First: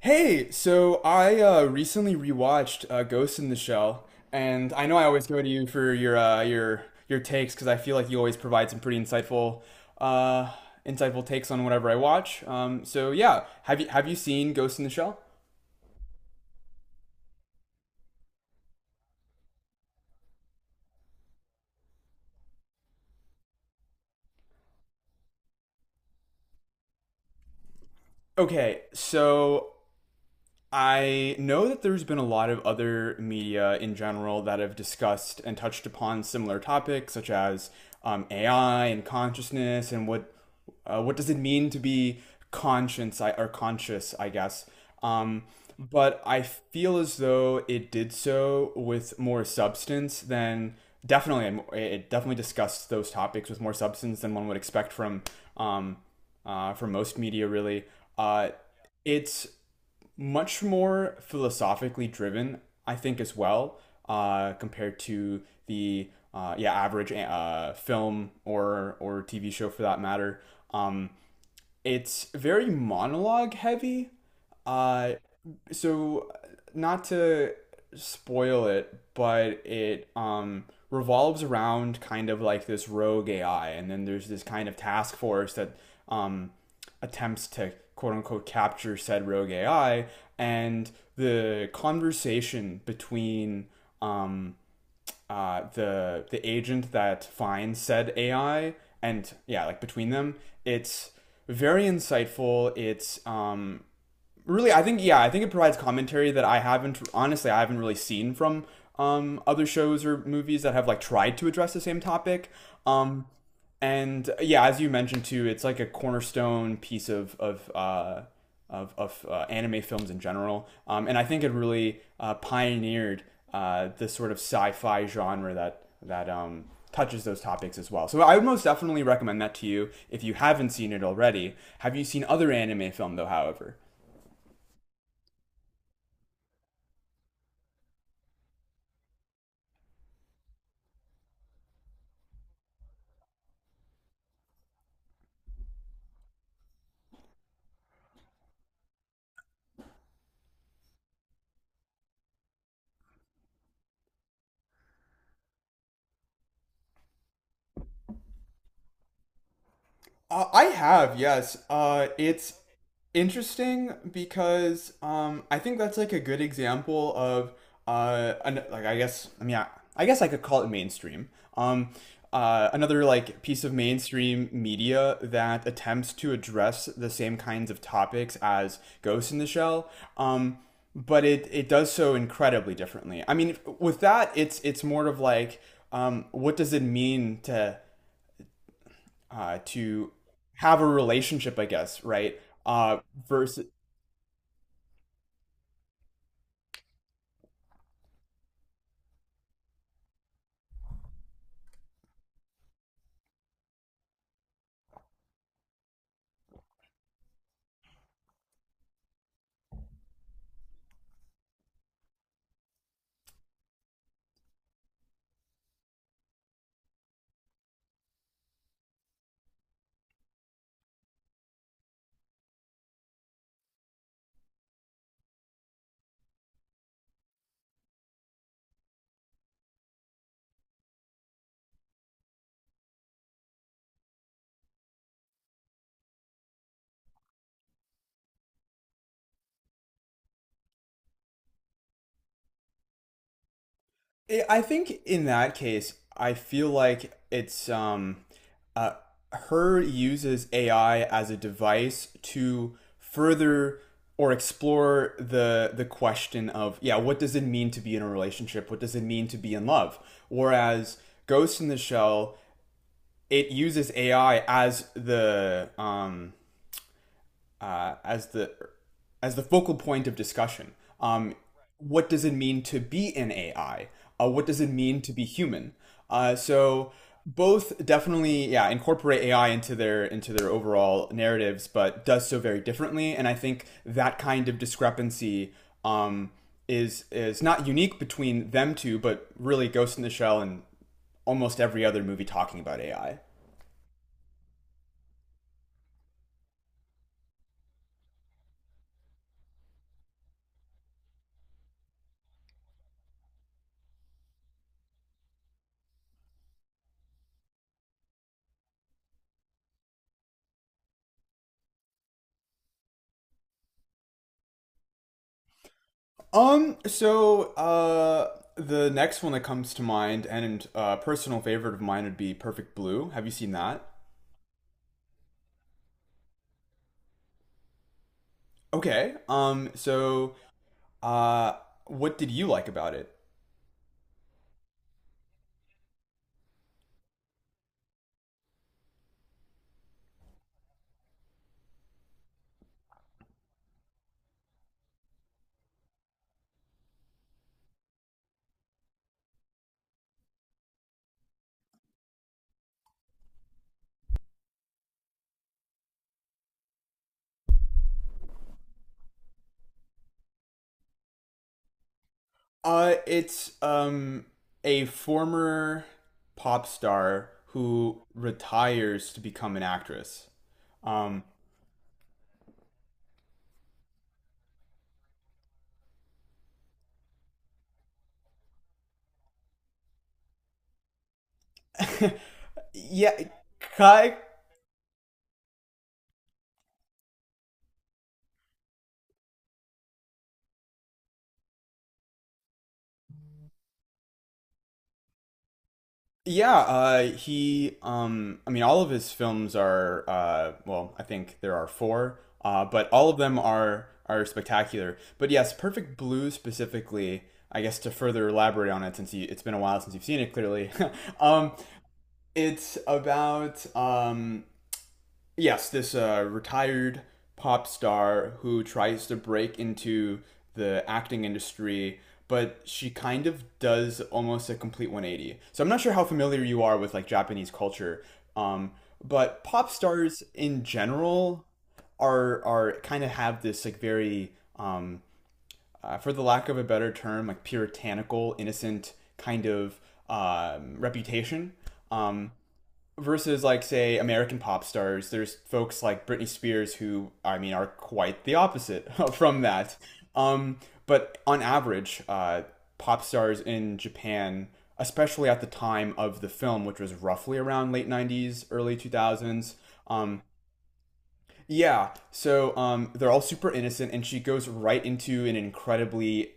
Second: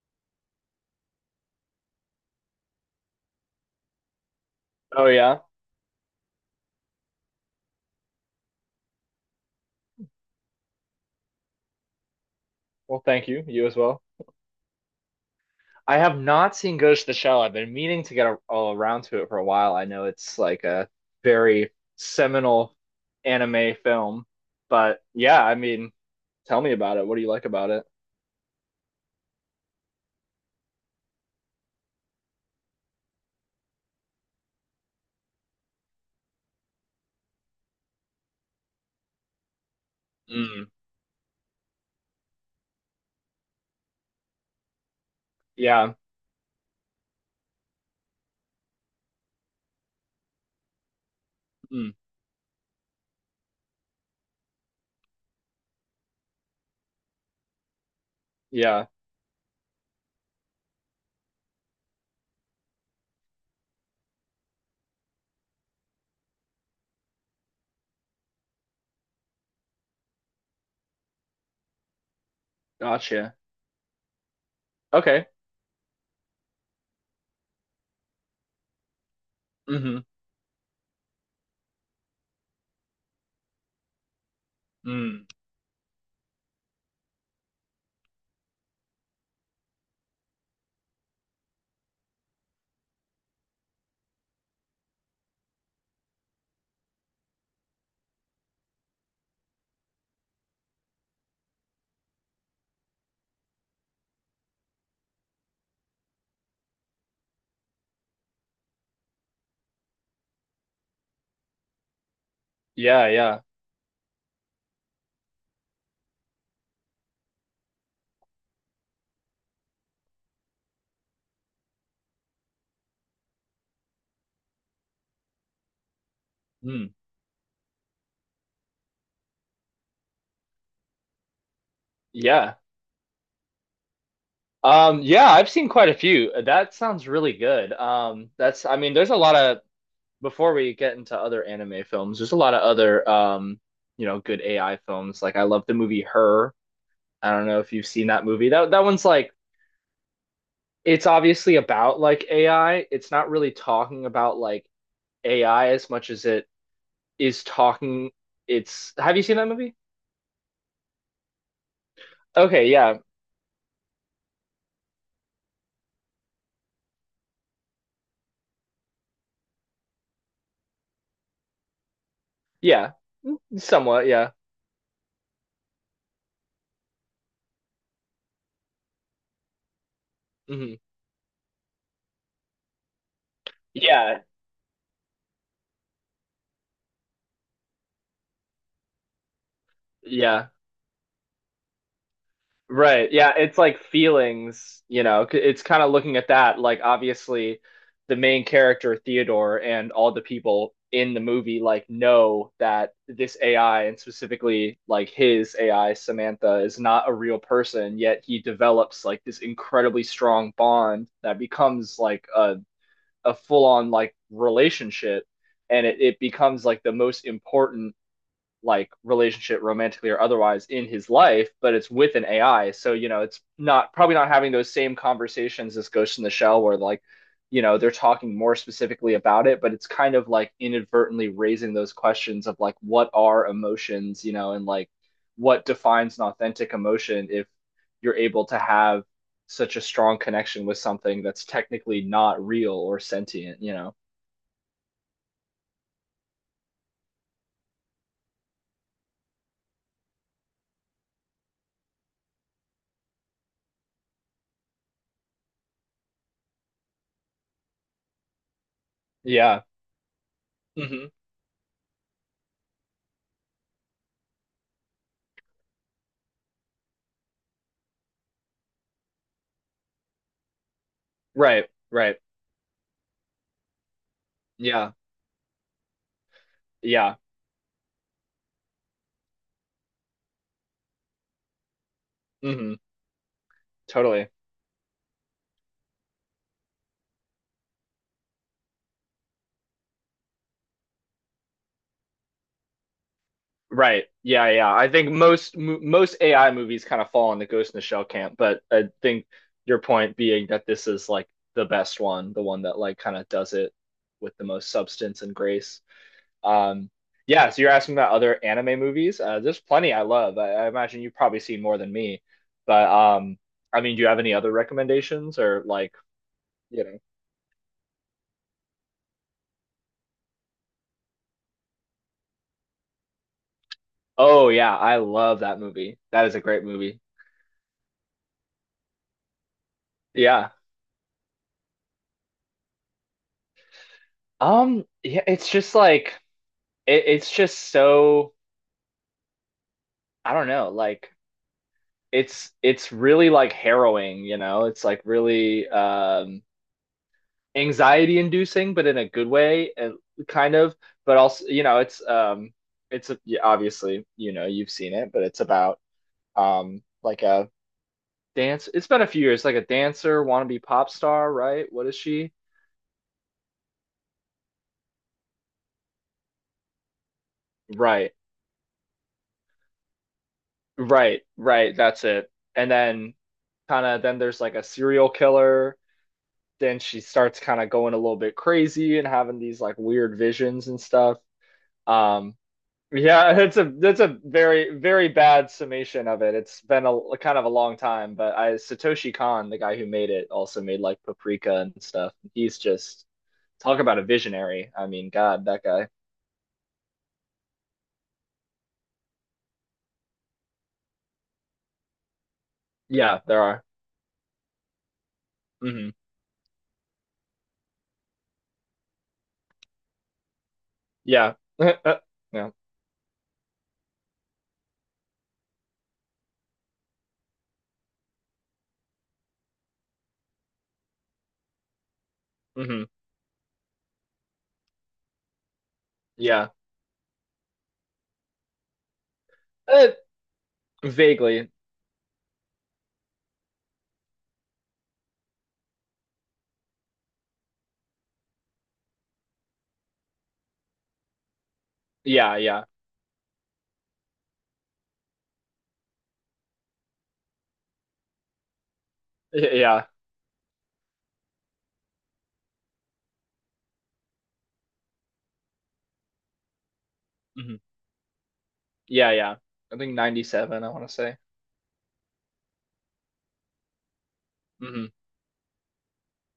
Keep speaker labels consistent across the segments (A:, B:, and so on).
A: Hey, so I recently rewatched Ghost in the Shell, and I know I
B: Oh
A: always go
B: yeah.
A: to you for your takes because I feel like you always provide some pretty uh, insightful takes on whatever I watch. Um,
B: Well,
A: so
B: thank
A: yeah,
B: you. You as
A: have you
B: well.
A: have you seen Ghost in the Shell?
B: I have not seen Ghost of the Shell. I've been meaning to get all around to it for a while. I know it's like a very seminal anime film, but yeah, I mean, tell me about it. What do you like about it?
A: Okay, so I know that there's been a lot of other media in general that have discussed and touched upon similar topics, such as AI and consciousness, and
B: Mm,
A: what does it mean to be conscience I- or conscious, I guess. Um,
B: yeah.
A: but I feel as though it did so with more substance than
B: Mm,
A: definitely discussed those topics with more substance than one would expect um, from most media, really. Uh,
B: yeah.
A: it's much more philosophically driven, I think, as well, compared to the average film or TV show for that matter. Um, it's very
B: Gotcha.
A: monologue heavy. Uh,
B: Okay.
A: so not to spoil it, but
B: Hmm.
A: it revolves around kind of like this rogue AI, and then there's this kind of task
B: Mm,
A: force that um attempts to quote unquote capture said rogue AI, and the conversation between um the agent that finds said AI, and yeah, like between them, it's very insightful. It's really, I think it provides commentary that I haven't honestly I haven't really seen from other shows or movies that have like tried to address the same topic.
B: yeah,
A: Um,
B: yeah.
A: and yeah, as you mentioned too, it's like a cornerstone piece of anime films in general. And I think it really pioneered this sort of sci-fi genre that
B: Mm,
A: touches those topics as well. So I would most definitely recommend that to you if you haven't seen it already. Have you seen other
B: yeah.
A: anime film though? However.
B: Yeah, I've seen quite a few. That sounds really good. That's, I mean, there's a lot of before we get into other anime films, there's a lot of other good AI films. Like I love the movie Her. I don't know if you've seen that movie. That one's like it's obviously about like AI. It's not really talking about like AI as much as it is talking it's have you seen that movie?
A: I have, yes. It's
B: Okay, yeah.
A: interesting because I think that's like a good example of an, like I guess I mean I guess I could call it mainstream. Um,
B: Yeah.
A: Another like piece of
B: Somewhat, yeah.
A: mainstream media that attempts to address the same kinds of topics as Ghost in the Shell. Um,
B: Hmm.
A: but it does so incredibly differently. I mean, with
B: Yeah.
A: that, it's more of like, what does it mean to
B: Yeah.
A: have a relationship, I guess, right? Uh,
B: Right. Yeah, it's
A: versus,
B: like feelings, you know, it's kind of looking at that, like, obviously the main character Theodore and all the people in the movie like know that this AI, and specifically like his AI Samantha, is not a real person, yet he develops like this incredibly strong bond that becomes like a full-on like relationship, and it becomes like the most important like relationship romantically or otherwise in his life, but it's with an ai, so you know it's not probably not having those same conversations as Ghost in the Shell, where like you know they're talking more specifically about it, but it's kind of like inadvertently raising those questions of like what are emotions, you know, and like what defines an authentic emotion if you're able to have such a strong connection with something that's technically not real or sentient, you know?
A: I think in that case, I feel like it's uh, her uses AI as a device to further or explore the question of yeah, what does it mean to be in a relationship? What does it mean to be
B: Yeah.
A: in love? Whereas
B: Hmm.
A: Ghost in the Shell, it uses AI as the as the as the focal point of discussion. Um,
B: Right,
A: what
B: right.
A: does it mean to be in AI? What does it
B: Yeah,
A: mean to be human? So
B: yeah.
A: both definitely yeah incorporate AI into their overall narratives, but does so very
B: Hmm.
A: differently. And I think that
B: Totally.
A: kind of discrepancy um, is not unique between them two, but really Ghost in the Shell and almost every other movie talking about AI.
B: Right. Yeah, yeah. I think most AI movies kind of fall in the Ghost in the Shell camp, but I think your point being that this is like the best one, the one that like kind of does it with the most substance and grace. Um, yeah, so you're asking about other anime movies. There's plenty I love. I imagine you've probably seen more than me. But I mean, do you have any other recommendations or like,
A: Um,
B: you know?
A: so uh the next one that comes to mind and a personal favorite of mine would be Perfect Blue. Have you seen that?
B: Oh yeah, I love that movie. That is a great movie.
A: Okay. So
B: Yeah.
A: uh what did you like about it?
B: Yeah, it's just like it's just so I don't know, like it's really like harrowing, you know. It's like really anxiety inducing, but in a good way, and kind of. But also, you know, it's a, yeah, obviously, you know, you've seen it, but it's about like a dance. It's been a few years, like a dancer, wannabe pop star, right? What is she?
A: It's a former pop star who
B: Right,
A: retires to become an actress.
B: right,
A: Um
B: right. That's it. And then kind of then there's like a serial killer, then she starts kind of going a little bit crazy and having these like weird visions and stuff. Um,
A: yeah,
B: yeah, it's a that's
A: ki-
B: a very very bad summation of it. It's been a kind of a long time, but I Satoshi Kon, the guy who made it, also made like Paprika and stuff. He's just talk about a visionary. I mean, God, that guy.
A: Yeah, he. I mean, all of his films are. Well, I think there are four, but all of
B: Yeah,
A: them
B: there are.
A: are spectacular. But yes,
B: Mm-hmm.
A: Perfect Blue specifically. I guess to further elaborate on it, since you, it's been a while since you've seen it, clearly,
B: Yeah,
A: um,
B: yeah.
A: it's about yes, this retired pop star who tries to break into the acting industry, but
B: Mm-hmm.
A: she kind of does almost a complete 180. So I'm not sure how familiar
B: Yeah,
A: you are with like Japanese culture, um, but pop
B: Eh,
A: stars in general
B: vaguely.
A: are kind of have this like very um, for the lack of a better term like puritanical, innocent kind of reputation. Um,
B: Yeah, yeah,
A: versus like say American pop stars, there's folks like Britney Spears who I mean are quite the opposite from that.
B: yeah.
A: Um, but on average, pop stars in Japan, especially at the time of the film, which was roughly
B: Mm-hmm.
A: around late '90s, early
B: Yeah, yeah.
A: 2000s.
B: I think
A: Um,
B: ninety seven. I want to say.
A: yeah, so they're all super innocent, and she goes right
B: Mm-hmm.
A: into an incredibly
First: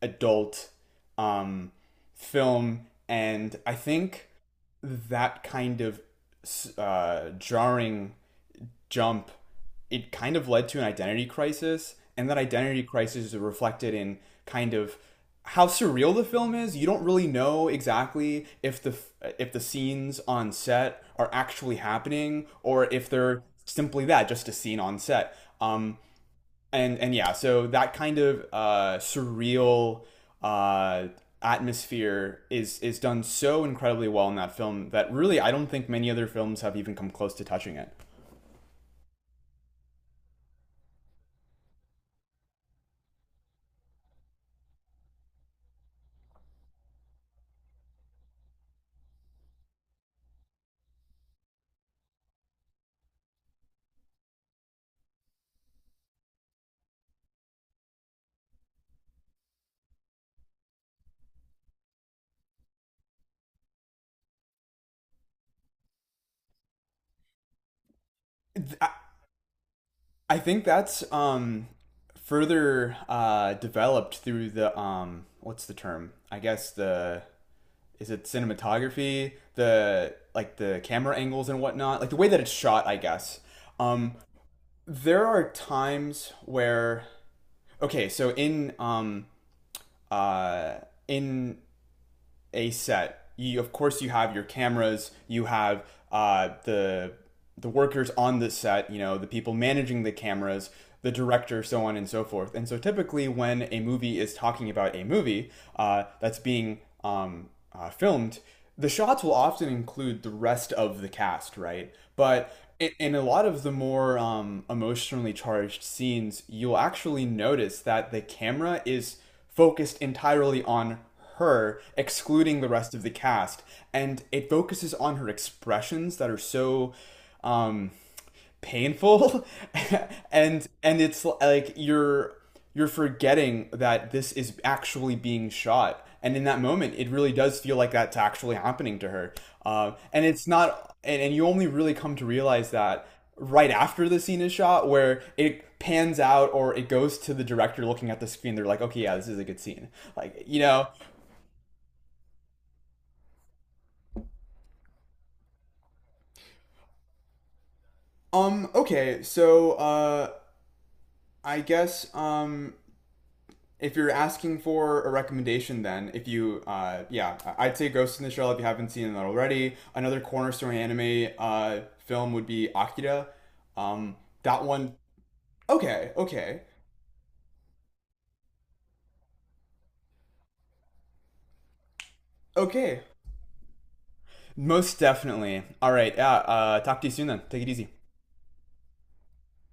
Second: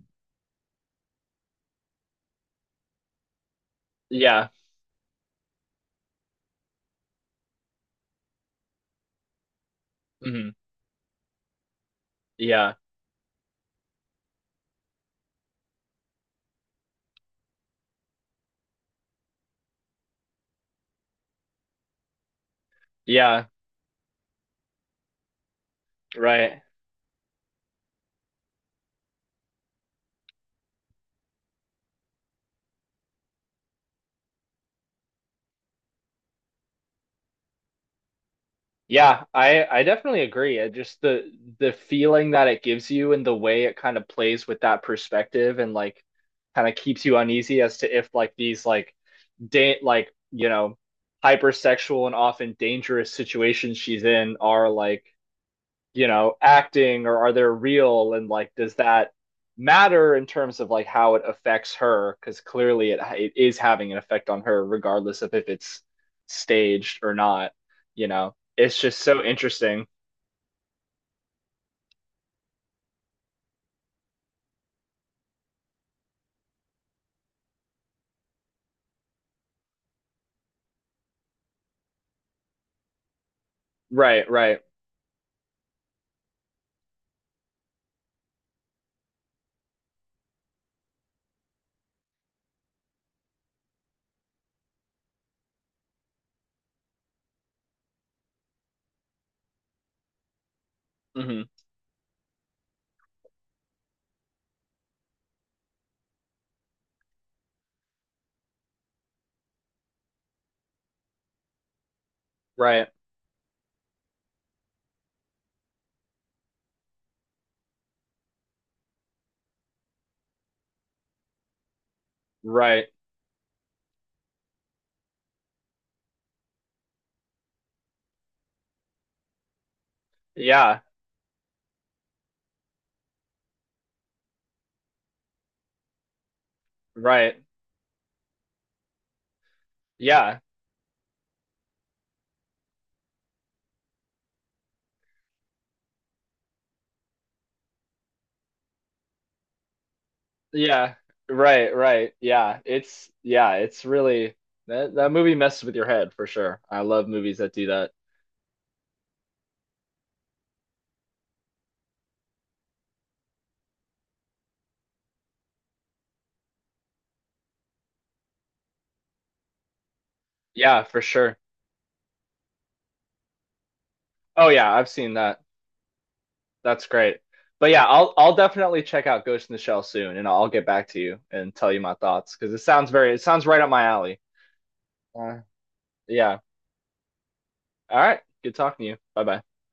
A: adult um, film, and I think
B: Yeah.
A: that kind of jarring jump, it kind of
B: Hmm.
A: led to an identity crisis, and that
B: Yeah.
A: identity crisis is reflected in kind of how surreal the film is. You don't really know exactly if the scenes on set are actually happening or if they're
B: Yeah.
A: simply that, just a scene on set. Um,
B: Right.
A: and yeah, so that kind of surreal uh, atmosphere is done so incredibly well in that film that really I don't think many other films have even come close to touching it.
B: Yeah, I definitely agree. Just the feeling that it gives you and the way it kind of plays with that perspective and like kind of keeps you uneasy as to if like these like date like, you know, hypersexual and often dangerous situations she's in are like you know, acting, or are they real? And like, does that matter in terms of like how it affects her? Because clearly it is having an effect on her, regardless of if it's staged or not. You know, it's
A: I-
B: just so interesting.
A: I think that's further developed through the what's the term? I guess the is it cinematography, the like the camera angles and whatnot, like the way that it's shot. I guess um,
B: Right, right.
A: there are times where okay, so in uh, in a set. You, of course, you have your cameras, you have uh, the the workers on the set, you know, the people managing the cameras, the
B: Hmm.
A: director, so on and so forth. And so, typically, when a movie is talking about a movie that's being filmed, the shots will often include the rest of the cast, right? But
B: Right,
A: in a lot of the more emotionally charged scenes, you'll actually notice that the camera is focused entirely on her, excluding the
B: right.
A: rest of the cast. And it focuses on her expressions that are so um, painful,
B: Yeah,
A: and it's like you're forgetting that this is actually being shot. And in that moment, it really
B: right.
A: does feel like that's actually happening to her. And
B: Yeah,
A: it's not, and you only really come to realize that right after the scene is shot where it pans out or it goes to the director looking at the screen, they're like, okay, yeah, this is a good scene, like, you know.
B: yeah. Right, right. Yeah, it's really that that movie messes with your head for sure. I love movies that do that.
A: Okay, so I guess um, if you're asking for a recommendation then, if you would say Ghost in the Shell if you haven't seen it already. Another cornerstone
B: Yeah, for
A: anime
B: sure.
A: film would be Akira. Um
B: Oh
A: that
B: yeah, I've
A: one
B: seen that.
A: okay, okay.
B: That's great. But yeah, I'll definitely check out Ghost in the Shell soon, and I'll get back to you and tell you my thoughts because it sounds
A: Okay.
B: very it sounds right up my alley.
A: Most
B: Uh,
A: definitely. All right. Yeah,
B: Yeah.
A: talk to you soon then. Take it easy.
B: All right. Good talking to you. Bye bye.